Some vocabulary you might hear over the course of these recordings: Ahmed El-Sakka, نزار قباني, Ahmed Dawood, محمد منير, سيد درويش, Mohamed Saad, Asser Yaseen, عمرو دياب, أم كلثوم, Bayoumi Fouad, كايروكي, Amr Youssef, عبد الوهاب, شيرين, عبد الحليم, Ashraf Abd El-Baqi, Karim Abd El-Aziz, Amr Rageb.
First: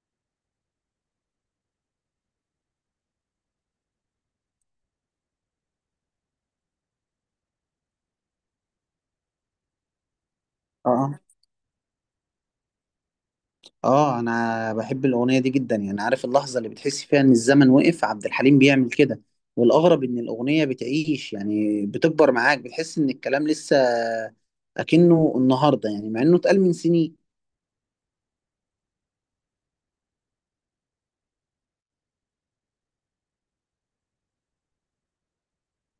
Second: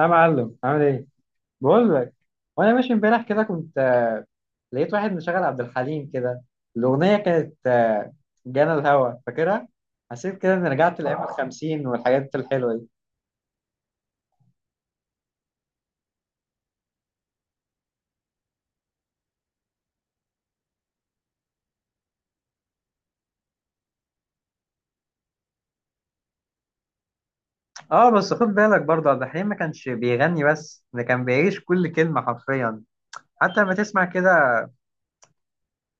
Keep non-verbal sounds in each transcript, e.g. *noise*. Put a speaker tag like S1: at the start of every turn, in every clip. S1: يا معلم، عامل ايه؟ بقول لك. وانا ماشي امبارح كده كنت لقيت واحد مشغل عبد الحليم كده، الاغنيه كانت جانا الهوى، فاكرها؟ حسيت كده اني رجعت
S2: اه
S1: لايام الخمسين والحاجات الحلوه دي.
S2: اه، انا بحب الاغنيه دي جدا. يعني عارف اللحظه اللي بتحس فيها ان الزمن وقف، عبد الحليم بيعمل كده. والاغرب ان الاغنيه بتعيش، يعني بتكبر معاك، بتحس ان الكلام لسه اكنه النهارده، يعني مع انه اتقال من سنين.
S1: اه، بس خد بالك برضه، عبد الحليم ما كانش بيغني بس، ده كان بيعيش كل كلمه حرفيا. حتى لما تسمع كده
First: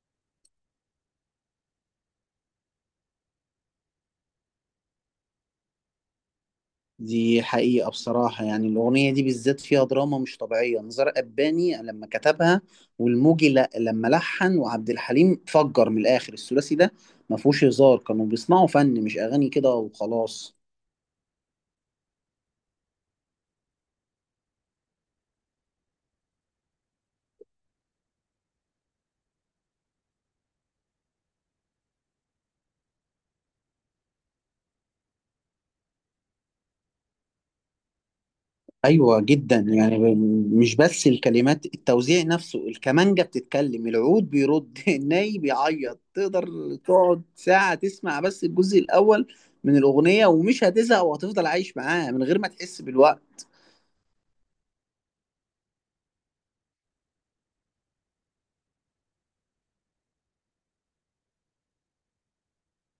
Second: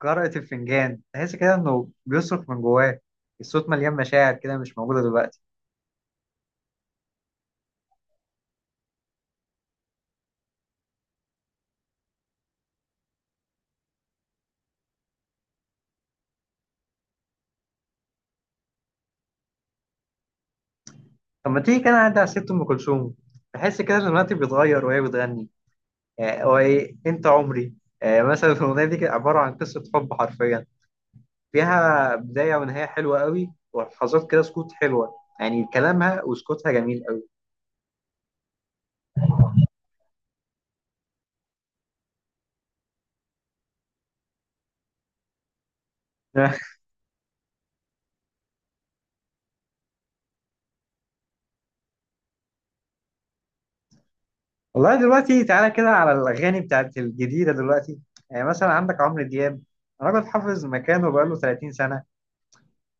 S1: قراءة الفنجان تحس كده انه بيصرخ من جواه. الصوت مليان مشاعر كده، مش موجوده دلوقتي.
S2: دي حقيقة بصراحة، يعني الأغنية دي بالذات فيها دراما مش طبيعية. نزار قباني لما كتبها والموجي لا لما لحن وعبد الحليم فجر من الآخر، الثلاثي ده ما فيهوش هزار، كانوا بيسمعوا فن مش أغاني كده وخلاص.
S1: طب ما تيجي كده نعدي على ست ام كلثوم. تحس كده ان الوقت بيتغير وهي بتغني. يعني هو ايه؟ انت عمري. مثلا الاغنيه دي كانت عباره عن قصه حب حرفيا، فيها بدايه ونهايه حلوه قوي ولحظات كده سكوت حلوه. يعني كلامها وسكوتها جميل قوي.
S2: أيوة جدا، يعني مش بس الكلمات، التوزيع نفسه، الكمانجة بتتكلم، العود بيرد *laughs* الناي بيعيط. تقدر
S1: *laughs*
S2: تقعد ساعة تسمع بس الجزء الأول من الأغنية ومش هتزهق، وهتفضل عايش معاها من غير ما تحس بالوقت.
S1: والله دلوقتي، تعالى كده على الاغاني بتاعت الجديده دلوقتي. يعني مثلا عندك عمرو دياب، راجل حافظ مكانه بقاله 30 سنه.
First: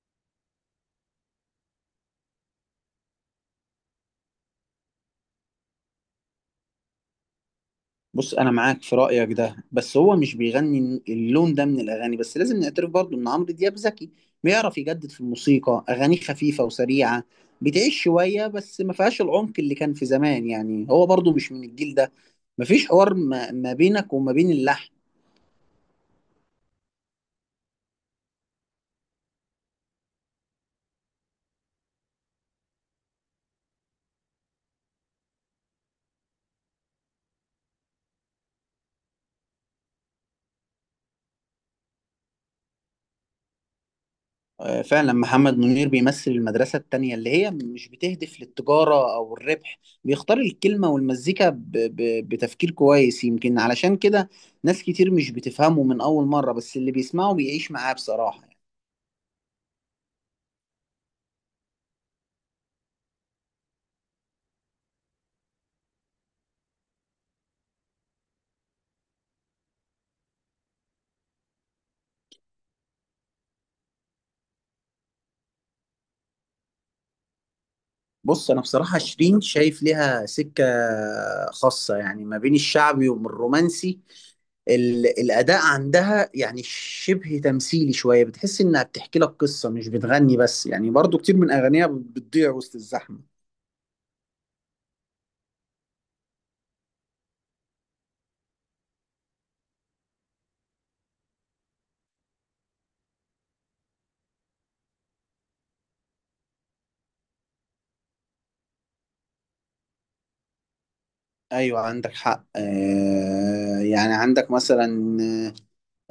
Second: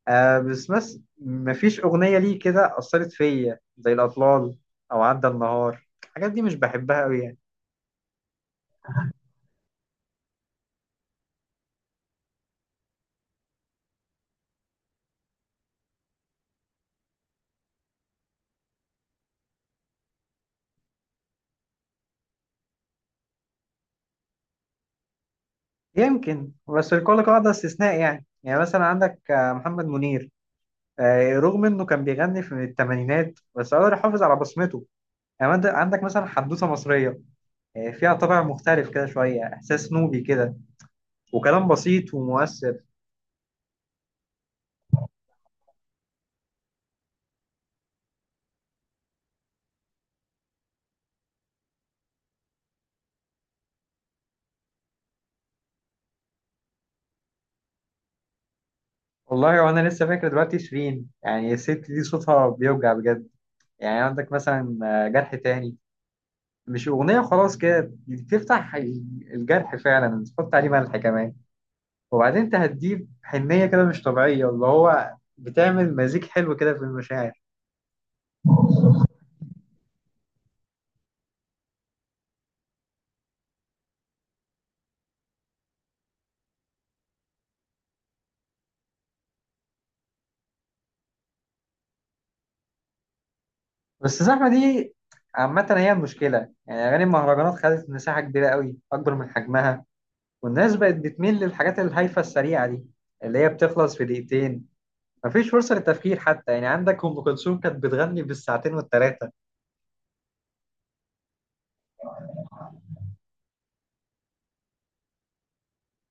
S1: آه، بس مفيش اغنيه ليه كده اثرت فيا زي الاطلال، او عدى النهار. الحاجات دي مش بحبها قوي يعني.
S2: بص انا معاك في رايك ده، بس هو مش بيغني اللون ده من الاغاني. بس لازم نعترف برضو ان عمرو دياب ذكي، بيعرف يجدد في الموسيقى. اغانيه خفيفه وسريعه، بتعيش شويه، بس ما فيهاش العمق اللي كان في زمان. يعني هو برضو مش من الجيل ده، مفيش حوار ما بينك وما بين اللحن.
S1: يمكن، بس لكل قاعدة استثناء. يعني مثلا عندك محمد منير. رغم انه كان بيغني في الثمانينات بس قدر يحافظ على بصمته. يعني عندك مثلا حدوثة مصرية، فيها طابع مختلف كده، شوية احساس نوبي كده، وكلام بسيط ومؤثر.
S2: آه، فعلا محمد منير بيمثل المدرسة التانية اللي هي مش بتهدف للتجارة أو الربح. بيختار الكلمة والمزيكا بتفكير كويس. يمكن علشان كده ناس كتير مش بتفهمه من أول مرة، بس اللي بيسمعه بيعيش معاه بصراحة يعني.
S1: والله وانا لسه فاكر دلوقتي شيرين، يعني الست دي صوتها بيوجع بجد. يعني عندك مثلا جرح تاني، مش أغنية خلاص كده، بتفتح الجرح فعلا، تحط عليه ملح كمان. وبعدين انت هتجيب حنية كده مش طبيعية، اللي هو بتعمل مزيج حلو كده في المشاعر.
S2: بص أنا بصراحة شيرين شايف ليها سكة خاصة، يعني ما بين الشعبي ومن الرومانسي. الأداء عندها يعني شبه تمثيلي شوية، بتحس إنها بتحكي لك قصة مش بتغني بس. يعني برضو كتير من أغانيها بتضيع وسط الزحمة.
S1: بس الزحمة دي عامة هي المشكلة، يعني أغاني المهرجانات خدت مساحة كبيرة قوي أكبر من حجمها. والناس بقت بتميل للحاجات الهايفة السريعة دي اللي هي بتخلص في دقيقتين. مفيش فرصة للتفكير حتى، يعني عندك أم كلثوم كانت بتغني بالساعتين والتلاتة.
S2: ايوه عندك حق. آه، يعني عندك مثلا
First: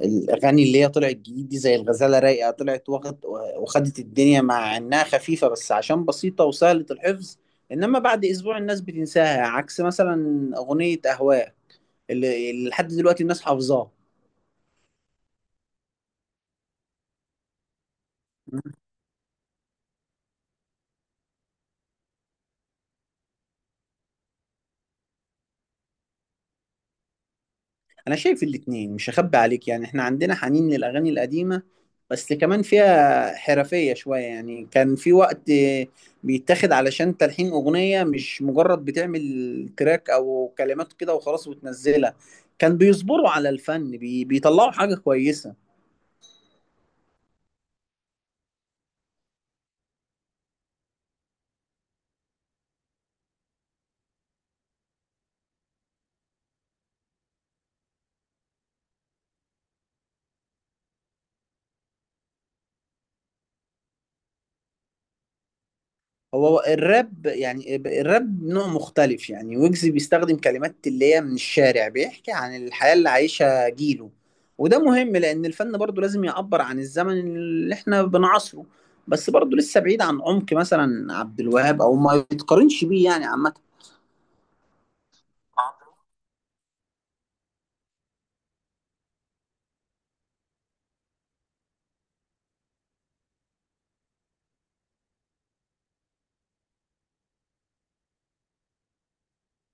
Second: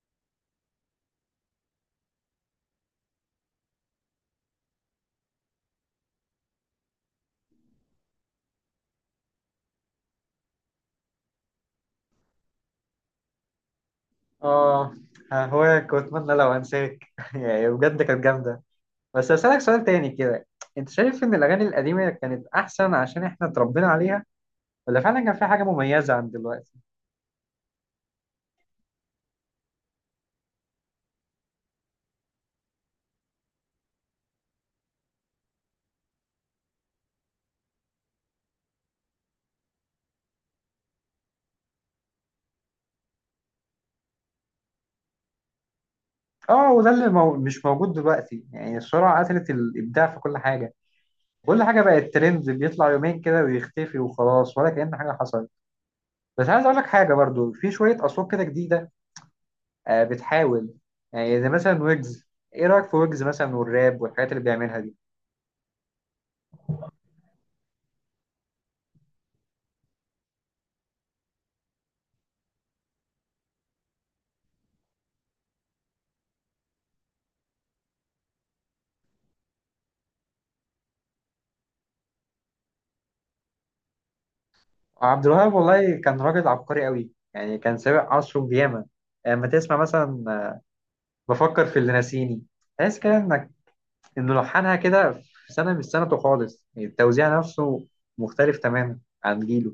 S2: آه، الاغاني اللي هي طلعت جديد دي، زي الغزاله رايقه، طلعت واخد وخدت الدنيا مع انها خفيفه، بس عشان بسيطه وسهله الحفظ. انما بعد اسبوع الناس بتنساها، عكس مثلا اغنيه اهواء اللي لحد دلوقتي الناس حافظاها.
S1: آه، هواك وأتمنى لو أنساك. *laughs* يعني بجد كانت جامدة. بس أسألك سؤال تاني كده، أنت شايف إن الأغاني القديمة كانت أحسن عشان إحنا اتربينا عليها، ولا فعلا كان في حاجة مميزة عن دلوقتي؟
S2: انا شايف الاتنين، مش هخبي عليك. يعني احنا عندنا حنين للاغاني القديمه، بس كمان فيها حرفيه شويه. يعني كان في وقت بيتاخد علشان تلحين اغنيه، مش مجرد بتعمل تراك او كلمات كده وخلاص وتنزلها. كان بيصبروا على الفن بي بيطلعوا حاجه كويسه.
S1: اه، وده اللي مش موجود دلوقتي، يعني السرعة قتلت الإبداع في كل حاجة. كل حاجة بقت ترند، بيطلع يومين كده ويختفي وخلاص، ولا كأن حاجة حصلت. بس عايز أقول لك حاجة برضو، في شوية أصوات كده جديدة آه بتحاول، يعني زي مثلا ويجز. إيه رأيك في ويجز مثلا والراب والحاجات اللي بيعملها دي؟
S2: هو الراب، يعني الراب نوع مختلف. يعني ويجز بيستخدم كلمات اللي هي من الشارع، بيحكي عن الحياة اللي عايشها جيله. وده مهم لأن الفن برضه لازم يعبر عن الزمن اللي احنا بنعاصره. بس برضه لسه بعيد عن عمق مثلا عبد الوهاب، أو ما يتقارنش بيه يعني عامة.
S1: عبد الوهاب والله كان راجل عبقري قوي، يعني كان سابق عصره بياما. لما تسمع مثلا بفكر في اللي ناسيني، تحس كده إنك انه لحنها كده في سنه مش سنته خالص، يعني التوزيع نفسه مختلف تماما عن جيله.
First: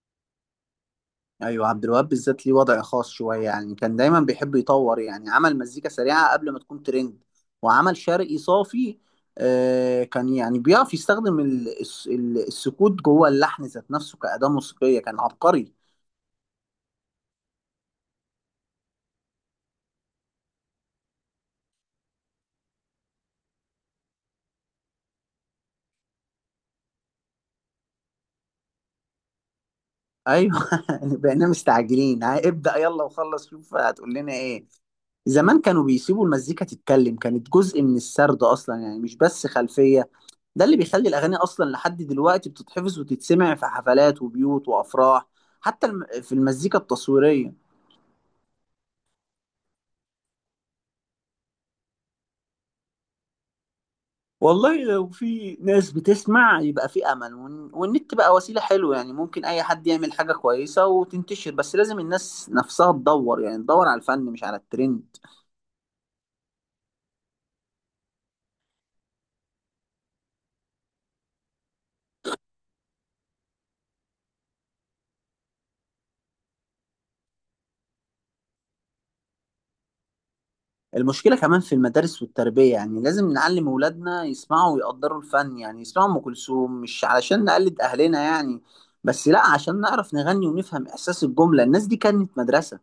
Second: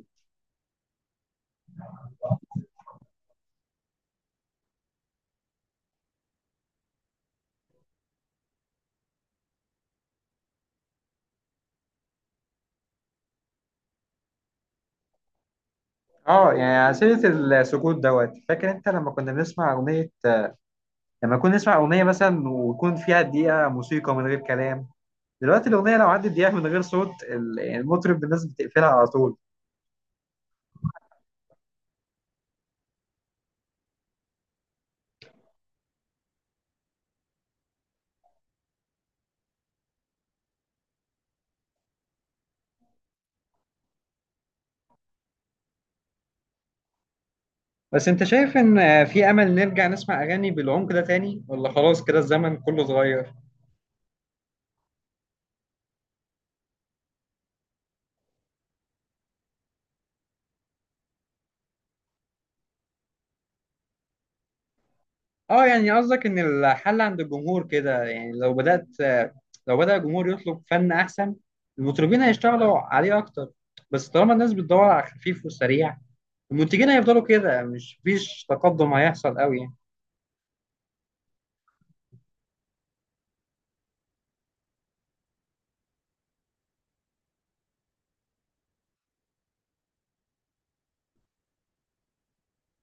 S2: ايوه عبد الوهاب بالذات ليه وضع خاص شويه. يعني كان دايما بيحب يطور، يعني عمل مزيكا سريعه قبل ما تكون ترند، وعمل شرقي صافي. آه كان يعني بيعرف يستخدم السكوت جوه اللحن ذات نفسه كأداة موسيقية، كان عبقري.
S1: اه يعني على سيره السكوت دوت، فاكر انت لما كنا بنسمع اغنيه، لما كنا نسمع اغنيه مثلا ويكون فيها دقيقه موسيقى من غير كلام؟ دلوقتي الاغنيه لو عدت دقيقه من غير صوت يعني المطرب، الناس بتقفلها على طول.
S2: ايوه *laughs* يعني بقينا مستعجلين، ها، ابدأ يلا وخلص شوف هتقول لنا ايه. زمان كانوا بيسيبوا المزيكا تتكلم، كانت جزء من السرد اصلا يعني، مش بس خلفية. ده اللي بيخلي الأغاني أصلا لحد دلوقتي بتتحفظ وتتسمع في حفلات وبيوت وأفراح، حتى في المزيكا التصويرية.
S1: بس انت شايف ان في امل نرجع نسمع اغاني بالعمق ده تاني، ولا خلاص كده الزمن كله اتغير؟
S2: والله لو في ناس بتسمع يبقى في أمل. والنت بقى وسيلة حلوة، يعني ممكن أي حد يعمل حاجة كويسة وتنتشر، بس لازم الناس نفسها تدور، يعني تدور على الفن مش على الترند.
S1: اه، يعني قصدك ان الحل عند الجمهور كده، يعني لو بدأت، لو بدأ الجمهور يطلب فن احسن المطربين هيشتغلوا عليه اكتر. بس طالما الناس بتدور على خفيف وسريع، المنتجين هيفضلوا كده، مش فيش تقدم هيحصل قوي يعني.
S2: المشكلة كمان في المدارس والتربية، يعني لازم نعلم أولادنا يسمعوا ويقدروا الفن. يعني يسمعوا أم كلثوم مش علشان نقلد أهلنا يعني، بس لا عشان نعرف نغني ونفهم إحساس الجملة. الناس دي كانت مدرسة.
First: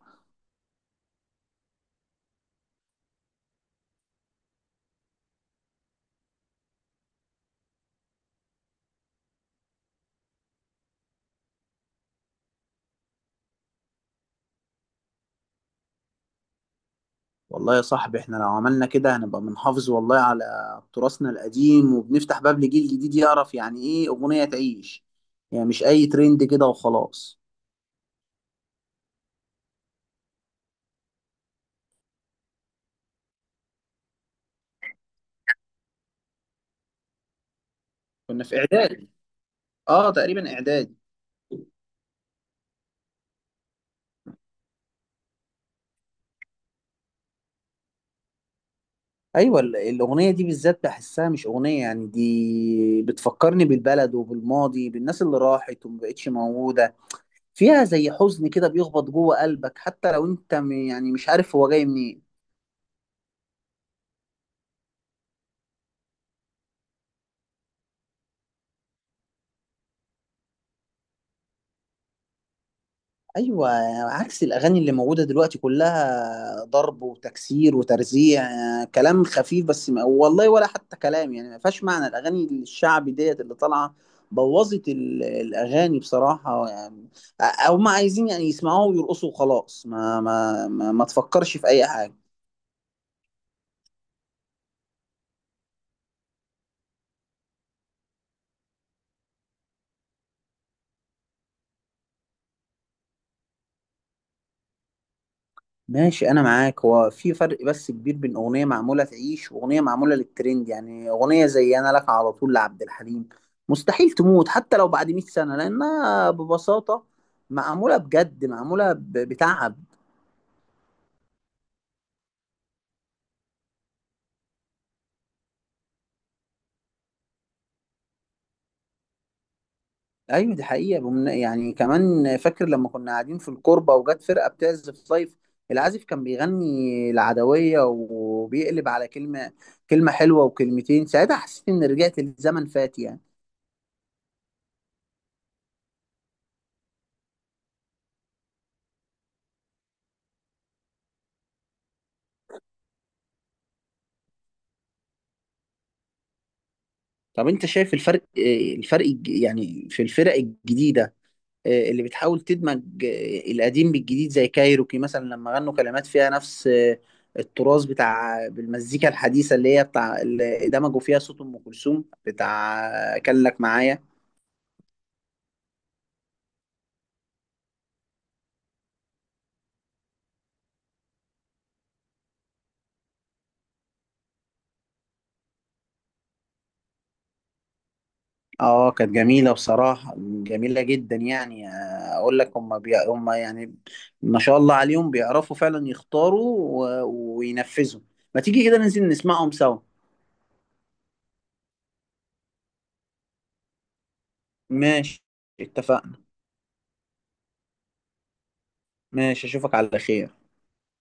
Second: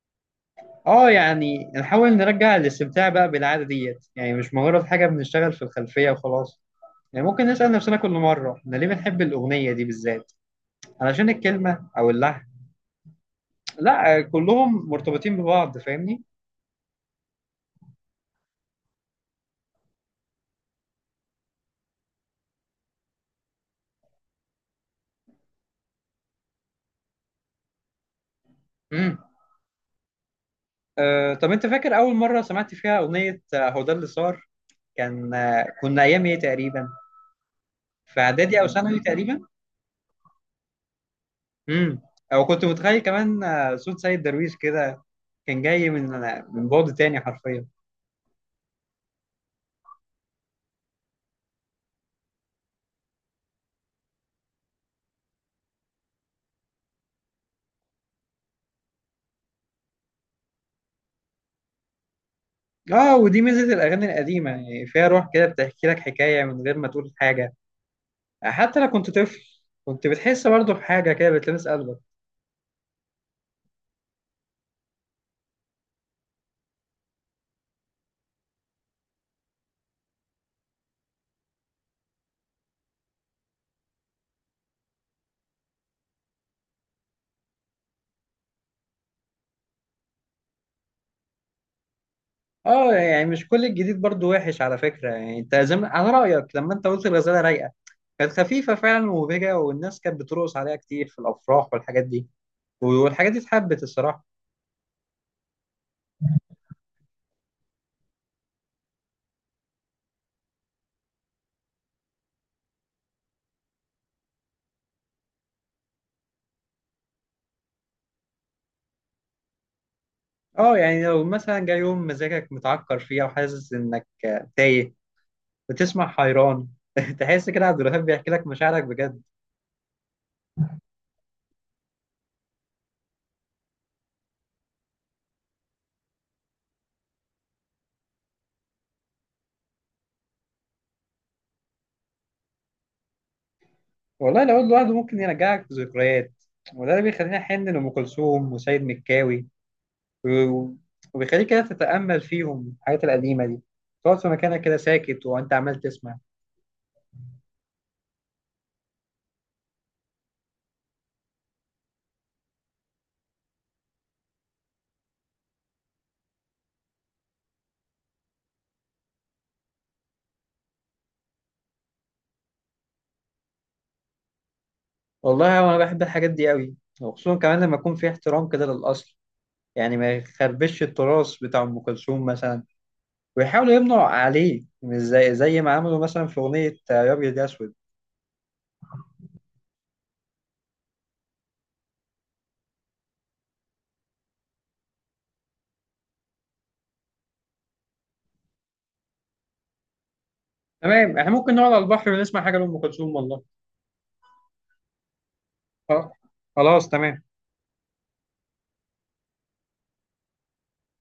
S1: اه يعني نحاول نرجع الاستمتاع بقى بالعادة ديت، يعني مش مجرد حاجة بنشتغل في الخلفية وخلاص. يعني ممكن نسأل نفسنا كل مرة احنا ليه بنحب الأغنية دي بالذات، علشان الكلمة او اللحن؟ لا، كلهم مرتبطين ببعض، فاهمني؟
S2: والله يا صاحبي إحنا لو عملنا كده هنبقى بنحافظ والله على تراثنا القديم، وبنفتح باب لجيل جديد يعرف يعني إيه أغنية تعيش، يعني مش أي ترند كده وخلاص.
S1: مم. أه، طب انت فاكر اول مره سمعت فيها اغنيه هو ده اللي صار؟ كان آه، كنا ايام ايه تقريبا؟ في
S2: كنا في
S1: اعدادي او ثانوي
S2: إعدادي،
S1: تقريبا.
S2: آه تقريبا إعدادي.
S1: امم او كنت متخيل كمان صوت سيد درويش كده، كان جاي من بعد تاني حرفيا.
S2: ايوه الاغنيه دي بالذات بحسها مش اغنيه، يعني دي بتفكرني بالبلد وبالماضي، بالناس اللي راحت ومبقتش موجوده. فيها زي حزن كده بيخبط جوه قلبك، حتى لو انت يعني مش عارف هو جاي منين.
S1: اه، ودي ميزه الاغاني القديمه، يعني فيها روح كده بتحكي لك حكايه من غير ما تقول حاجه. حتى لو كنت طفل كنت بتحس برضه بحاجه كده بتلمس قلبك.
S2: ايوه عكس الاغاني اللي موجوده دلوقتي، كلها ضرب وتكسير وترزيع، كلام خفيف، بس ما والله ولا حتى كلام. يعني ما فيهاش معنى. الاغاني الشعبي ديت اللي طالعه بوظت الاغاني بصراحه يعني. او ما عايزين يعني يسمعوها ويرقصوا وخلاص، ما تفكرش في اي حاجه.
S1: اه، يعني مش كل الجديد برضو وحش على فكرة، يعني انت زي على رأيك، لما انت قلت الغزالة رايقة كانت خفيفة فعلا ومبهجة، والناس كانت بترقص عليها كتير في الأفراح والحاجات دي، والحاجات دي اتحبت الصراحة.
S2: ماشي انا معاك، هو في فرق بس كبير بين اغنيه معموله تعيش واغنيه معموله للترند. يعني اغنيه زي انا لك على طول لعبد الحليم مستحيل تموت حتى لو بعد 100 سنه، لانها ببساطه معموله بجد، معموله بتعب.
S1: اه، يعني لو مثلا جاي يوم مزاجك متعكر فيه أو حاسس إنك تايه، بتسمع حيران *laughs* تحس كده عبد الوهاب بيحكي لك مشاعرك بجد.
S2: ايوه دي حقيقه. يعني كمان فاكر لما كنا قاعدين في الكوربه وجت فرقه بتعزف لايف، العازف كان بيغني العدويه، وبيقلب على كلمه كلمه حلوه وكلمتين. ساعتها حسيت ان رجعت لزمن فات يعني.
S1: والله لو لوحده ممكن يرجعك ذكريات، وده اللي بيخليني أحن لأم كلثوم وسيد مكاوي، و- وبيخليك كده تتأمل فيهم الحاجات القديمة دي، تقعد في مكانك كده ساكت وأنت عمال تسمع.
S2: طب انت شايف الفرق، آه، الفرق يعني في الفرق الجديدة، آه، اللي بتحاول تدمج آه، القديم بالجديد، زي كايروكي مثلا لما غنوا كلمات فيها نفس آه، التراث بتاع، بالمزيكا الحديثة اللي هي بتاع اللي دمجوا فيها صوت أم كلثوم بتاع آه، كان لك معايا.
S1: والله أنا بحب الحاجات دي قوي، وخصوصا كمان لما يكون في احترام كده للأصل، يعني ما يخربش التراث بتاع أم كلثوم مثلا، ويحاولوا يمنعوا عليه، مش زي ما عملوا مثلا في أغنية يا أبيض يا أسود.
S2: اه كانت جميلة بصراحة، جميلة جدا. يعني آه، اقول لك هم يعني ما شاء الله عليهم، بيعرفوا فعلا يختاروا وينفذوا. ما تيجي كده ننزل نسمعهم سوا.
S1: تمام، إحنا ممكن نقعد على البحر ونسمع حاجة لأم كلثوم والله.
S2: ماشي،
S1: آه،
S2: اتفقنا.
S1: خلاص تمام.
S2: ماشي، اشوفك على خير.